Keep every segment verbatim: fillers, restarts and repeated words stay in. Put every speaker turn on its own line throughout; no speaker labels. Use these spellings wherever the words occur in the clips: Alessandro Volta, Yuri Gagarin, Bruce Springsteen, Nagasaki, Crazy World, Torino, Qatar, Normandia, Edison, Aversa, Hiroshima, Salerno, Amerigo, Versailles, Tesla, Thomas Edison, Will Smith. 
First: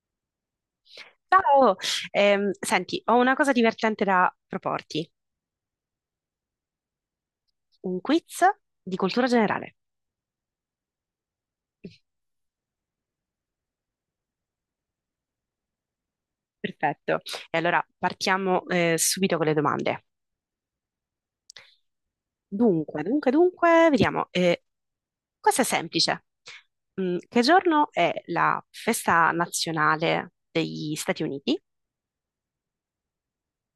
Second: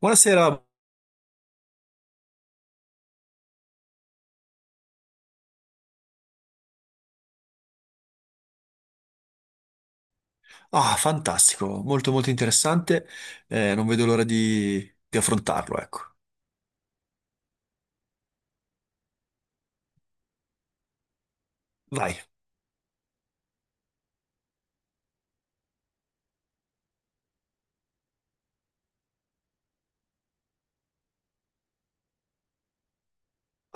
Buonasera.
Ciao! Ehm, senti, ho una cosa divertente da proporti, un quiz di cultura generale.
Ah, fantastico, molto molto interessante. Eh, non vedo l'ora di, di affrontarlo, ecco.
Perfetto. E allora partiamo eh, subito con le domande.
Vai.
Dunque, dunque, dunque, vediamo. Eh, questa è semplice. Mm, che giorno è la festa nazionale degli Stati Uniti?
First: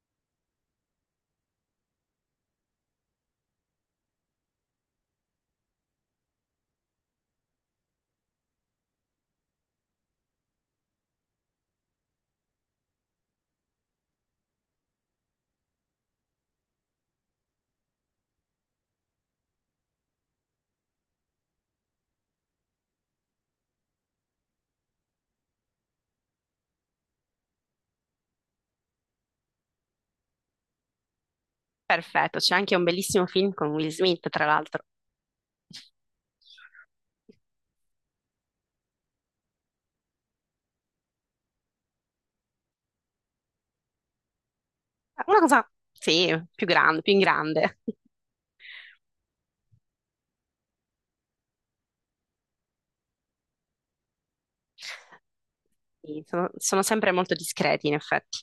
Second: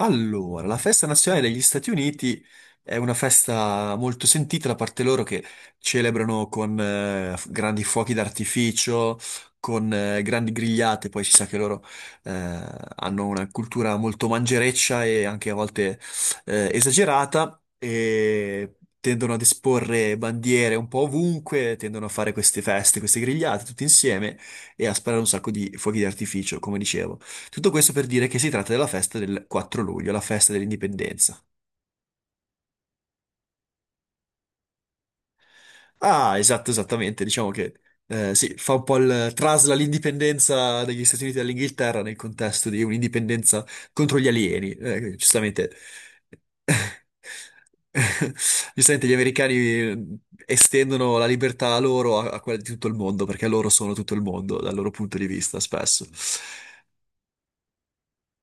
Allora, la festa nazionale degli Stati Uniti è una festa molto sentita da parte loro, che celebrano con eh, f- grandi fuochi d'artificio, con eh, grandi grigliate. Poi si sa che loro eh, hanno una cultura molto mangereccia e anche a volte eh, esagerata, e tendono ad esporre bandiere un po' ovunque, tendono a fare queste feste, queste grigliate tutti insieme e a sparare un sacco di fuochi d'artificio, come dicevo. Tutto questo per dire che si tratta della festa del quattro luglio, la festa dell'indipendenza.
Perfetto, c'è anche un bellissimo film con Will Smith, tra l'altro.
Ah, esatto, esattamente. Diciamo che eh, sì, fa un po' il trasla l'indipendenza degli Stati Uniti dall'Inghilterra nel contesto di un'indipendenza contro gli alieni. Eh,
Una cosa,
giustamente.
sì, più grande, più in grande.
Giustamente, gli americani eh, estendono la libertà a loro, a, a quella di tutto il mondo, perché loro sono tutto il mondo dal loro punto di vista, spesso.
Sì, sono, sono sempre molto discreti, in effetti.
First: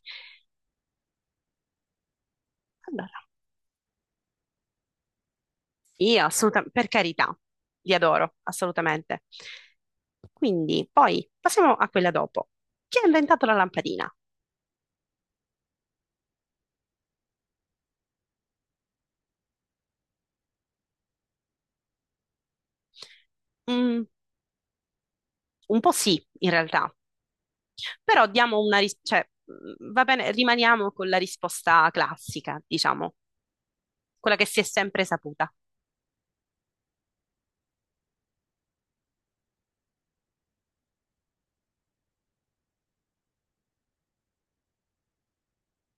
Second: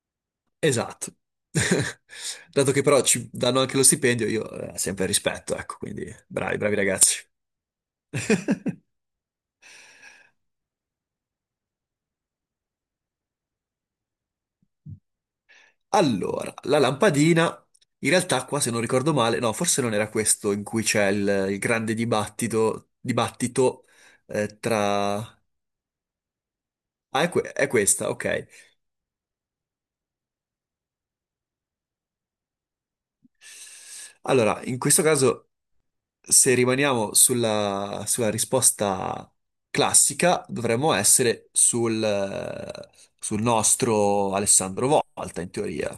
Esatto. Dato che però
Allora,
ci danno anche lo stipendio, io eh, sempre rispetto, ecco. Quindi
io
bravi,
assolutamente,
bravi
per
ragazzi.
carità, li adoro, assolutamente. Quindi, poi passiamo a quella dopo. Chi ha inventato la lampadina?
Allora, la lampadina, in realtà qua, se non ricordo male, no, forse non era questo in cui c'è il, il grande dibattito, dibattito
Mm,
eh, tra...
un po' sì, in realtà,
Ah, è, que- è questa,
però
ok.
diamo una ris- cioè, mm, va bene, rimaniamo con la risposta classica, diciamo, quella che si
Allora,
è
in questo
sempre
caso,
saputa.
se rimaniamo sulla, sulla risposta classica, dovremmo essere sul, eh, sul nostro Alessandro Volta, in teoria.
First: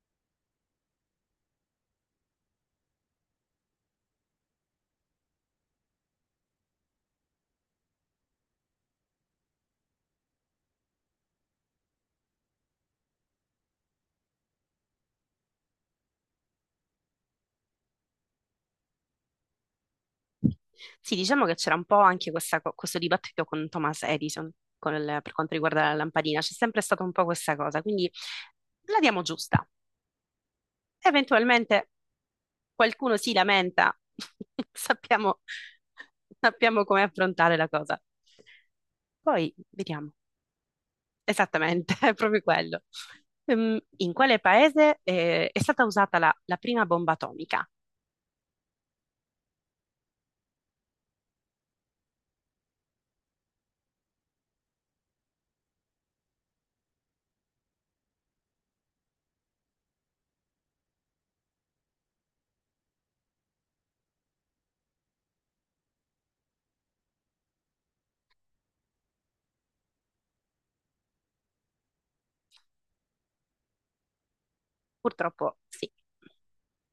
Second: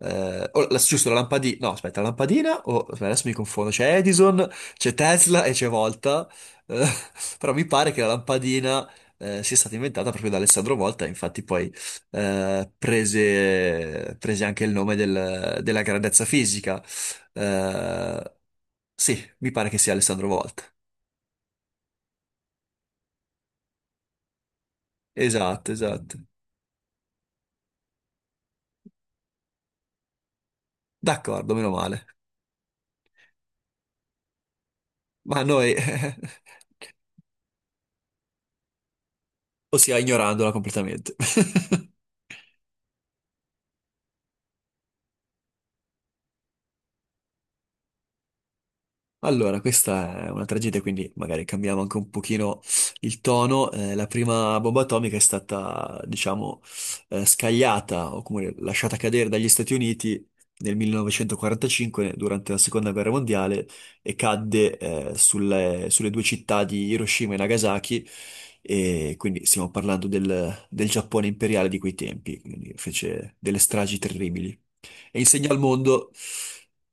Eh, o la- giusto, la lampadina. No, aspetta, la lampadina. O- aspetta, adesso mi confondo. C'è Edison, c'è Tesla e c'è Volta. Eh, Però mi pare che la lampadina, eh, sia stata inventata proprio da Alessandro Volta. Infatti poi eh, prese, prese anche il nome del- della grandezza fisica, eh, sì, mi pare che sia Alessandro Volta.
Sì, diciamo che c'era un po' anche questa co- questo dibattito con Thomas Edison con il- per quanto
Esatto,
riguarda la
esatto.
lampadina, c'è sempre stata un po' questa cosa, quindi la diamo giusta.
D'accordo, meno
Eventualmente
male.
qualcuno si lamenta, sappiamo,
Ma noi,
sappiamo come affrontare la cosa. Poi
o sia
vediamo.
ignorandola completamente.
Esattamente, è proprio quello. Ehm, in quale paese eh, è stata usata la, la prima bomba atomica?
Allora, questa è una tragedia, quindi magari cambiamo anche un pochino il tono. Eh, la prima bomba atomica è stata, diciamo, eh, scagliata, o comunque lasciata cadere, dagli Stati Uniti nel millenovecentoquarantacinque durante la Seconda Guerra Mondiale, e cadde, eh, sulle, sulle due città di Hiroshima e Nagasaki. E quindi stiamo parlando del, del Giappone imperiale di quei tempi, quindi fece delle stragi terribili e insegna
Purtroppo
al
sì.
mondo.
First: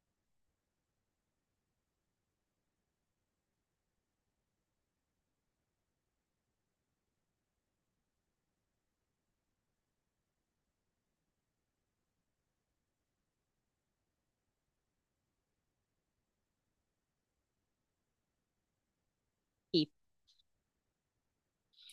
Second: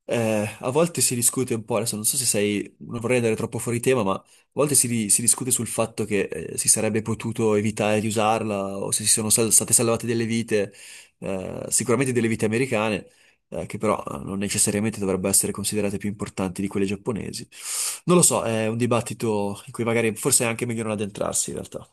Eh, a volte si discute un po', adesso non so se sei, non vorrei andare troppo fuori tema, ma a volte si, di- si discute sul fatto che eh, si sarebbe potuto evitare di usarla, o se si sono sal- state salvate delle vite, eh, sicuramente delle vite americane, eh, che però eh, non necessariamente dovrebbero essere considerate più importanti di quelle giapponesi. Non lo so, è un dibattito in cui
Sì,
magari forse è anche meglio non addentrarsi, in realtà.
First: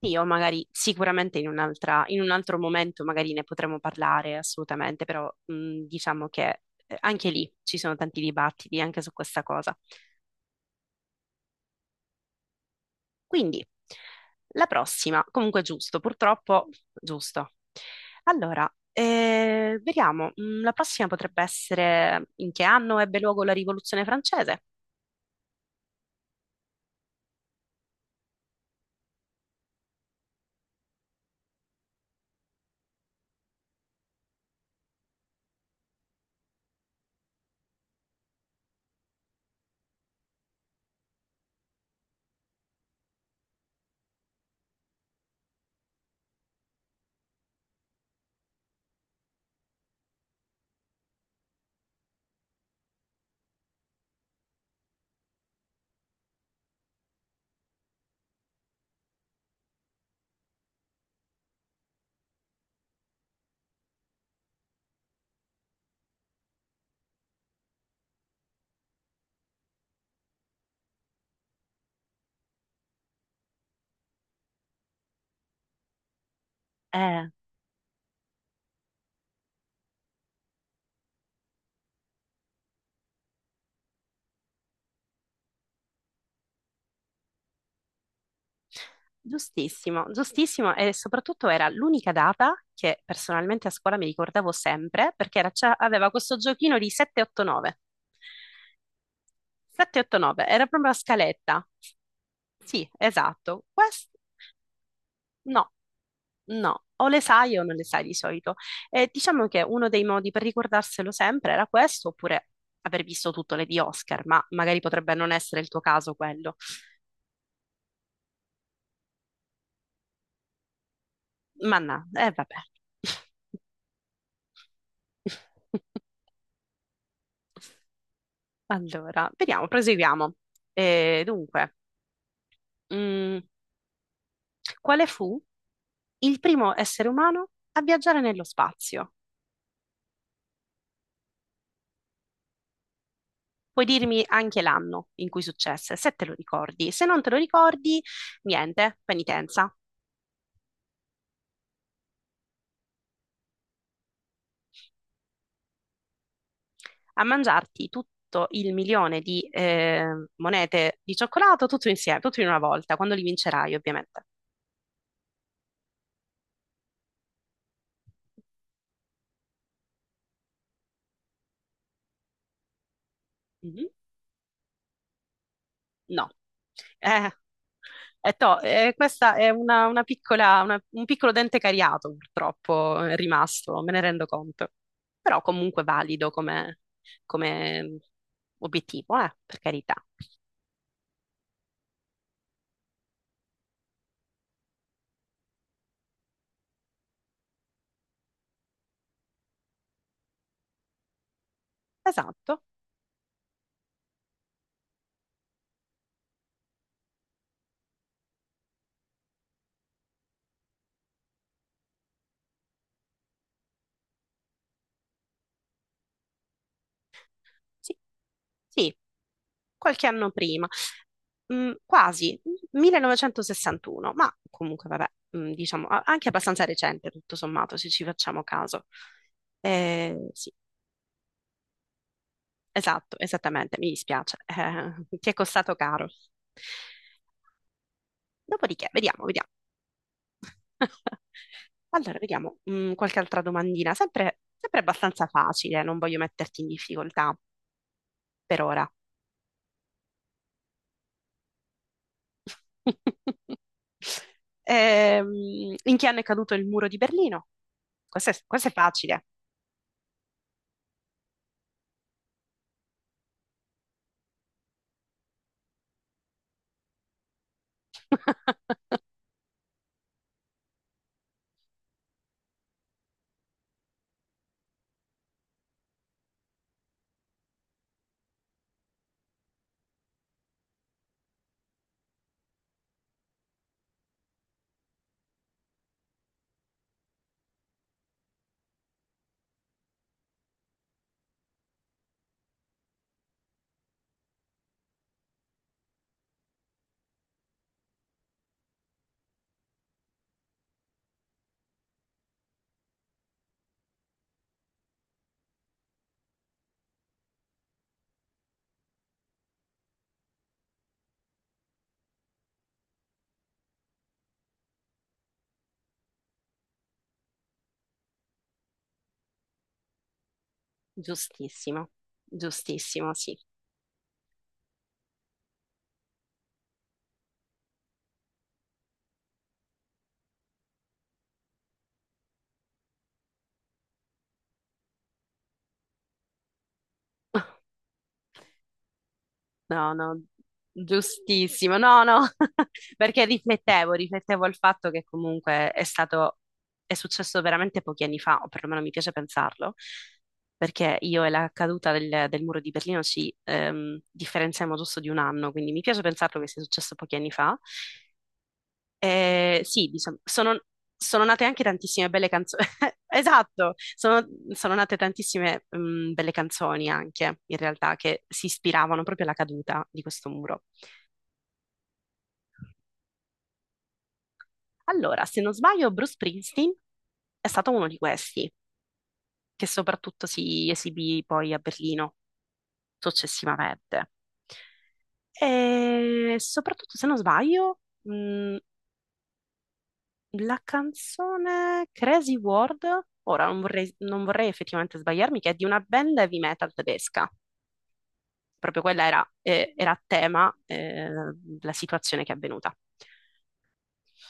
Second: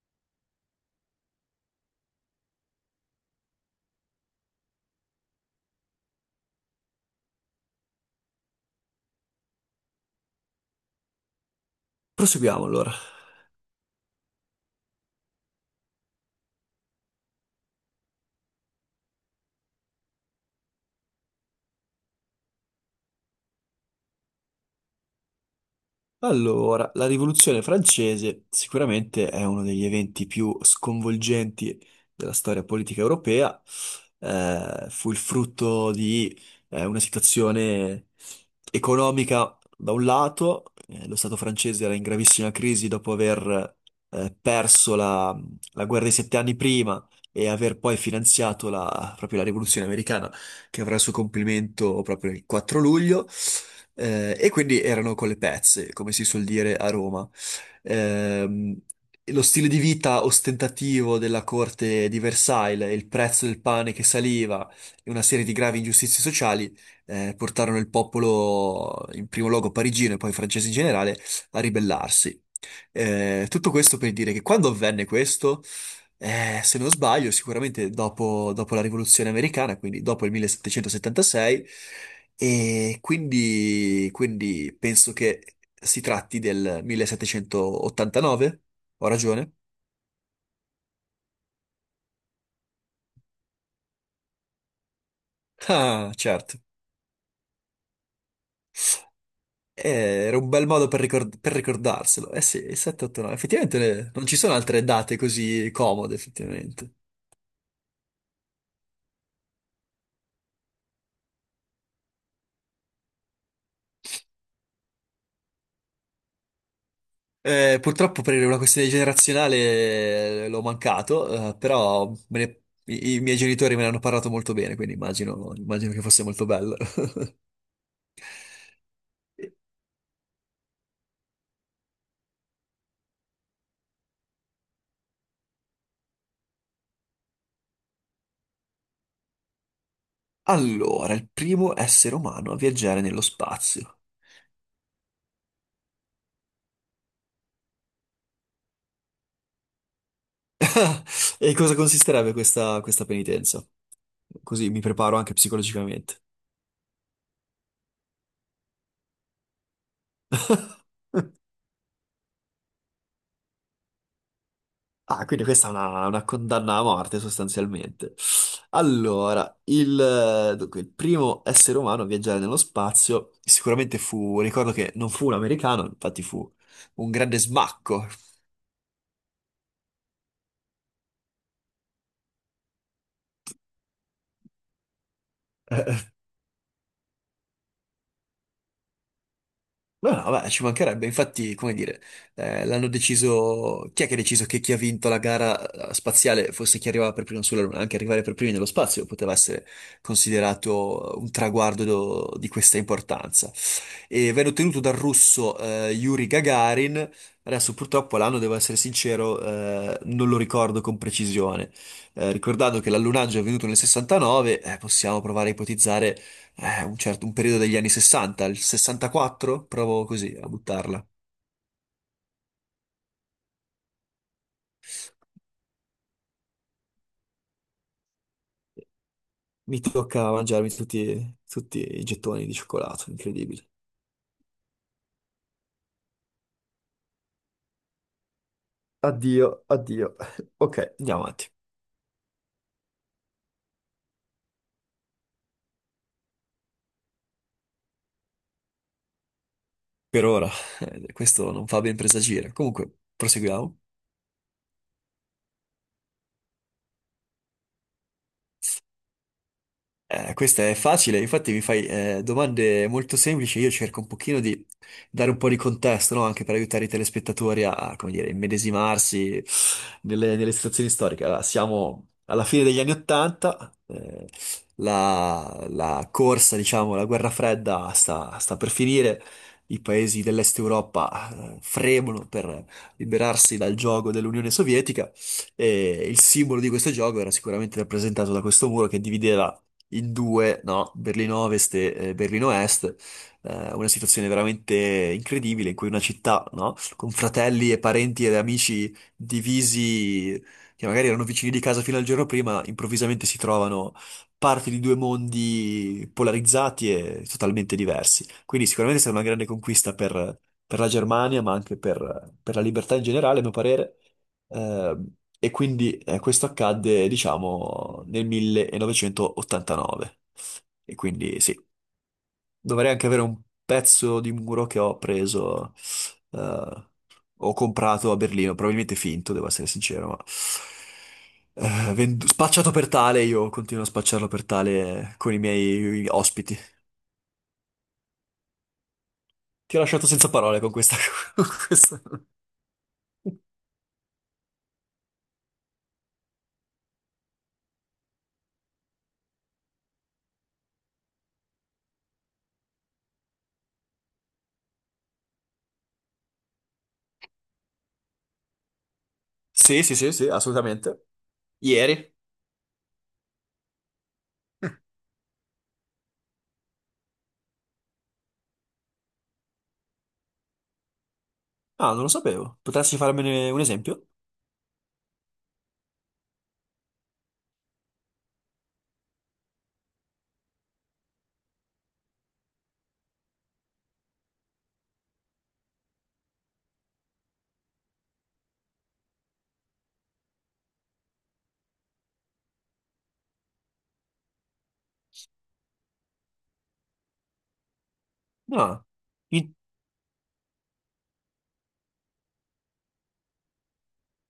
sì, o magari sicuramente in un'altra, in un altro momento magari ne potremo parlare assolutamente, però mh, diciamo che eh, anche lì ci sono tanti dibattiti anche su questa cosa.
Proseguiamo allora.
Quindi, la prossima, comunque giusto, purtroppo giusto. Allora, eh, vediamo, mh, la prossima potrebbe essere: in che anno ebbe luogo la Rivoluzione francese?
Allora, la Rivoluzione francese sicuramente è uno degli eventi più sconvolgenti della storia politica europea. Eh, fu il frutto di eh, una situazione economica da un lato, eh, lo Stato francese era in gravissima crisi dopo aver eh, perso la, la guerra dei sette anni prima, e aver poi finanziato la, proprio la Rivoluzione americana, che avrà il suo compimento proprio il quattro luglio. Eh, e quindi erano con le pezze, come si suol dire a Roma. Ehm, Lo stile di vita ostentativo della corte di Versailles, il prezzo del pane che saliva e una serie di gravi ingiustizie sociali eh, portarono il popolo, in primo luogo parigino e poi francese in generale, a ribellarsi. Eh, tutto questo per dire che quando avvenne questo, eh, se non
Eh,
sbaglio, sicuramente dopo, dopo la Rivoluzione americana, quindi dopo il millesettecentosettantasei, e quindi, quindi penso che si tratti del millesettecentottantanove. Ho ragione?
Giustissimo, giustissimo, e soprattutto era l'unica data che personalmente a scuola mi ricordavo sempre perché era- c'ha- aveva
Ah,
questo
certo.
giochino di sette otto nove.
Eh, Era
sette otto nove
un
era
bel modo
proprio la
per, ricor- per
scaletta.
ricordarselo. Eh sì, il
Sì,
settecentottantanove.
esatto.
Effettivamente
Questo
eh, non ci sono altre date così
no,
comode,
no,
effettivamente.
o le sai o non le sai di solito. E diciamo che uno dei modi per ricordarselo sempre era questo, oppure aver visto tutto le di Oscar, ma magari potrebbe non essere il tuo caso quello.
Eh, purtroppo per una questione generazionale eh, l'ho mancato, eh,
Ma no,
però
eh
me
vabbè.
ne- i, i miei genitori me ne hanno parlato molto bene, quindi immagino, immagino che fosse molto bello.
Allora, vediamo, proseguiamo. Eh, dunque, mm, quale fu il primo essere umano a viaggiare nello spazio?
Allora, il primo essere umano a viaggiare nello
Puoi
spazio.
dirmi anche l'anno in cui successe, se te lo ricordi. Se non te lo ricordi, niente, penitenza.
E in cosa consisterebbe questa, questa penitenza? Così mi preparo anche psicologicamente.
A mangiarti tutto il milione di eh, monete di cioccolato, tutto insieme, tutto in una volta, quando li vincerai, ovviamente.
Ah, quindi questa è una, una condanna a morte, sostanzialmente. Allora, il, dunque, il primo essere umano a viaggiare nello spazio
Mhm.
sicuramente fu, ricordo che non fu un americano, infatti
No.
fu un
Eh,
grande smacco.
è to- eh, questa è una, una piccola, una- un piccolo dente cariato, purtroppo, è rimasto, me ne rendo conto. Però comunque valido come, come obiettivo, eh, per carità.
No, no, beh, ci mancherebbe, infatti, come dire, eh, l'hanno deciso. Chi è che ha deciso che chi ha vinto la gara eh, spaziale fosse chi arrivava per primo sulla Luna? Anche arrivare per primi nello spazio poteva essere considerato un traguardo do- di
Esatto,
questa importanza. E venne ottenuto dal russo eh, Yuri Gagarin. Adesso purtroppo l'anno, devo essere sincero, eh, non lo ricordo con precisione. Eh, ricordando che l'allunaggio è avvenuto nel sessantanove, eh, possiamo provare a ipotizzare eh, un certo un periodo degli anni
sì,
sessanta, il
sì,
sessantaquattro, provo
qualche anno
così a
prima.
buttarla.
Mm, quasi, millenovecentosessantuno, ma comunque vabbè, mm, diciamo, a- anche abbastanza recente, tutto sommato, se ci facciamo caso.
Mi
Eh,
tocca
sì,
mangiarmi tutti, tutti i gettoni di cioccolato,
Esatto,
incredibile.
esattamente, mi dispiace. Eh, ti è costato caro. Dopodiché, vediamo, vediamo.
Addio, addio. Ok. Andiamo avanti.
Allora, vediamo, mm, qualche altra domandina, sempre, sempre abbastanza facile, non voglio metterti in difficoltà per ora.
Per ora, eh, questo non fa ben presagire. Comunque, proseguiamo.
Ehm, in che anno è caduto il muro di Berlino? Questo è, questo è facile.
Eh, questa è facile, infatti mi fai eh, domande molto semplici. Io cerco un pochino di dare un po' di contesto, no? Anche per aiutare i telespettatori a, come dire, immedesimarsi nelle, nelle situazioni storiche. Allora, siamo alla fine degli anni Ottanta. Eh, la, la corsa, diciamo, la guerra fredda sta, sta per finire. I paesi dell'Est Europa eh, fremono per liberarsi dal gioco dell'Unione Sovietica, e il simbolo di questo gioco era sicuramente rappresentato da questo muro che divideva in due, no? Berlino Ovest e eh, Berlino Est, eh, una situazione veramente incredibile in cui una città, no? Con fratelli e parenti ed amici divisi, che magari erano vicini di casa fino al giorno prima, improvvisamente si trovano parti di due mondi polarizzati e totalmente diversi. Quindi sicuramente è stata una grande conquista per, per la Germania, ma anche per, per la libertà in generale, a mio parere. Ehm, e quindi eh, questo accadde, diciamo, nel millenovecentottantanove. E quindi sì,
Giustissimo,
dovrei anche
giustissimo,
avere
sì.
un pezzo di muro che ho preso, eh, ho comprato a Berlino, probabilmente finto, devo essere sincero, ma eh, vendu- spacciato per tale, io continuo a spacciarlo per tale con i miei ospiti. Ti ho
No,
lasciato
no,
senza parole con questa... con
giustissimo,
questa...
no, no, perché riflettevo, riflettevo al fatto che comunque è stato, è successo veramente pochi anni fa, o perlomeno mi piace pensarlo, perché io e la caduta del, del muro di Berlino ci ehm, differenziamo giusto di un anno, quindi mi piace pensarlo che sia successo pochi anni fa, eh,
Sì,
sì,
sì, sì,
diciamo,
sì,
sono,
assolutamente.
sono nate anche tantissime
Ieri?
belle canzoni. Esatto, sono, sono nate tantissime mm, belle canzoni anche, in realtà, che si ispiravano proprio alla caduta di questo muro.
Ah, non lo sapevo. Potresti farmene un esempio?
Allora, se non sbaglio, Bruce Springsteen è stato uno di questi, che soprattutto si esibì poi a Berlino successivamente. E soprattutto, se non sbaglio, mh, la canzone Crazy World, ora non vorrei, non vorrei effettivamente sbagliarmi, che è di una band heavy metal tedesca. Proprio
No.
quella era, eh, era a tema, eh, la situazione che è avvenuta.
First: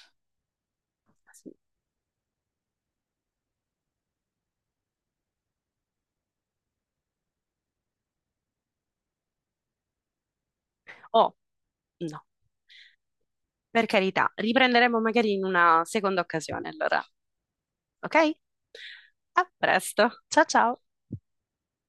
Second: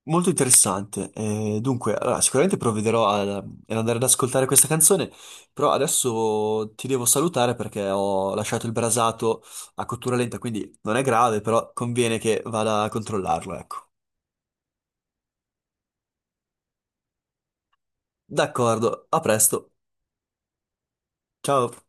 Molto interessante. Eh, dunque, allora, sicuramente provvederò a- eh, ad andare ad ascoltare questa canzone, però adesso ti devo salutare perché ho lasciato il brasato a cottura lenta, quindi non è
Oh,
grave, però conviene
no,
che vada a controllarlo,
per
ecco.
carità, riprenderemo magari in una seconda occasione, allora, ok?
D'accordo, a
A
presto.
presto, ciao ciao!
Ciao.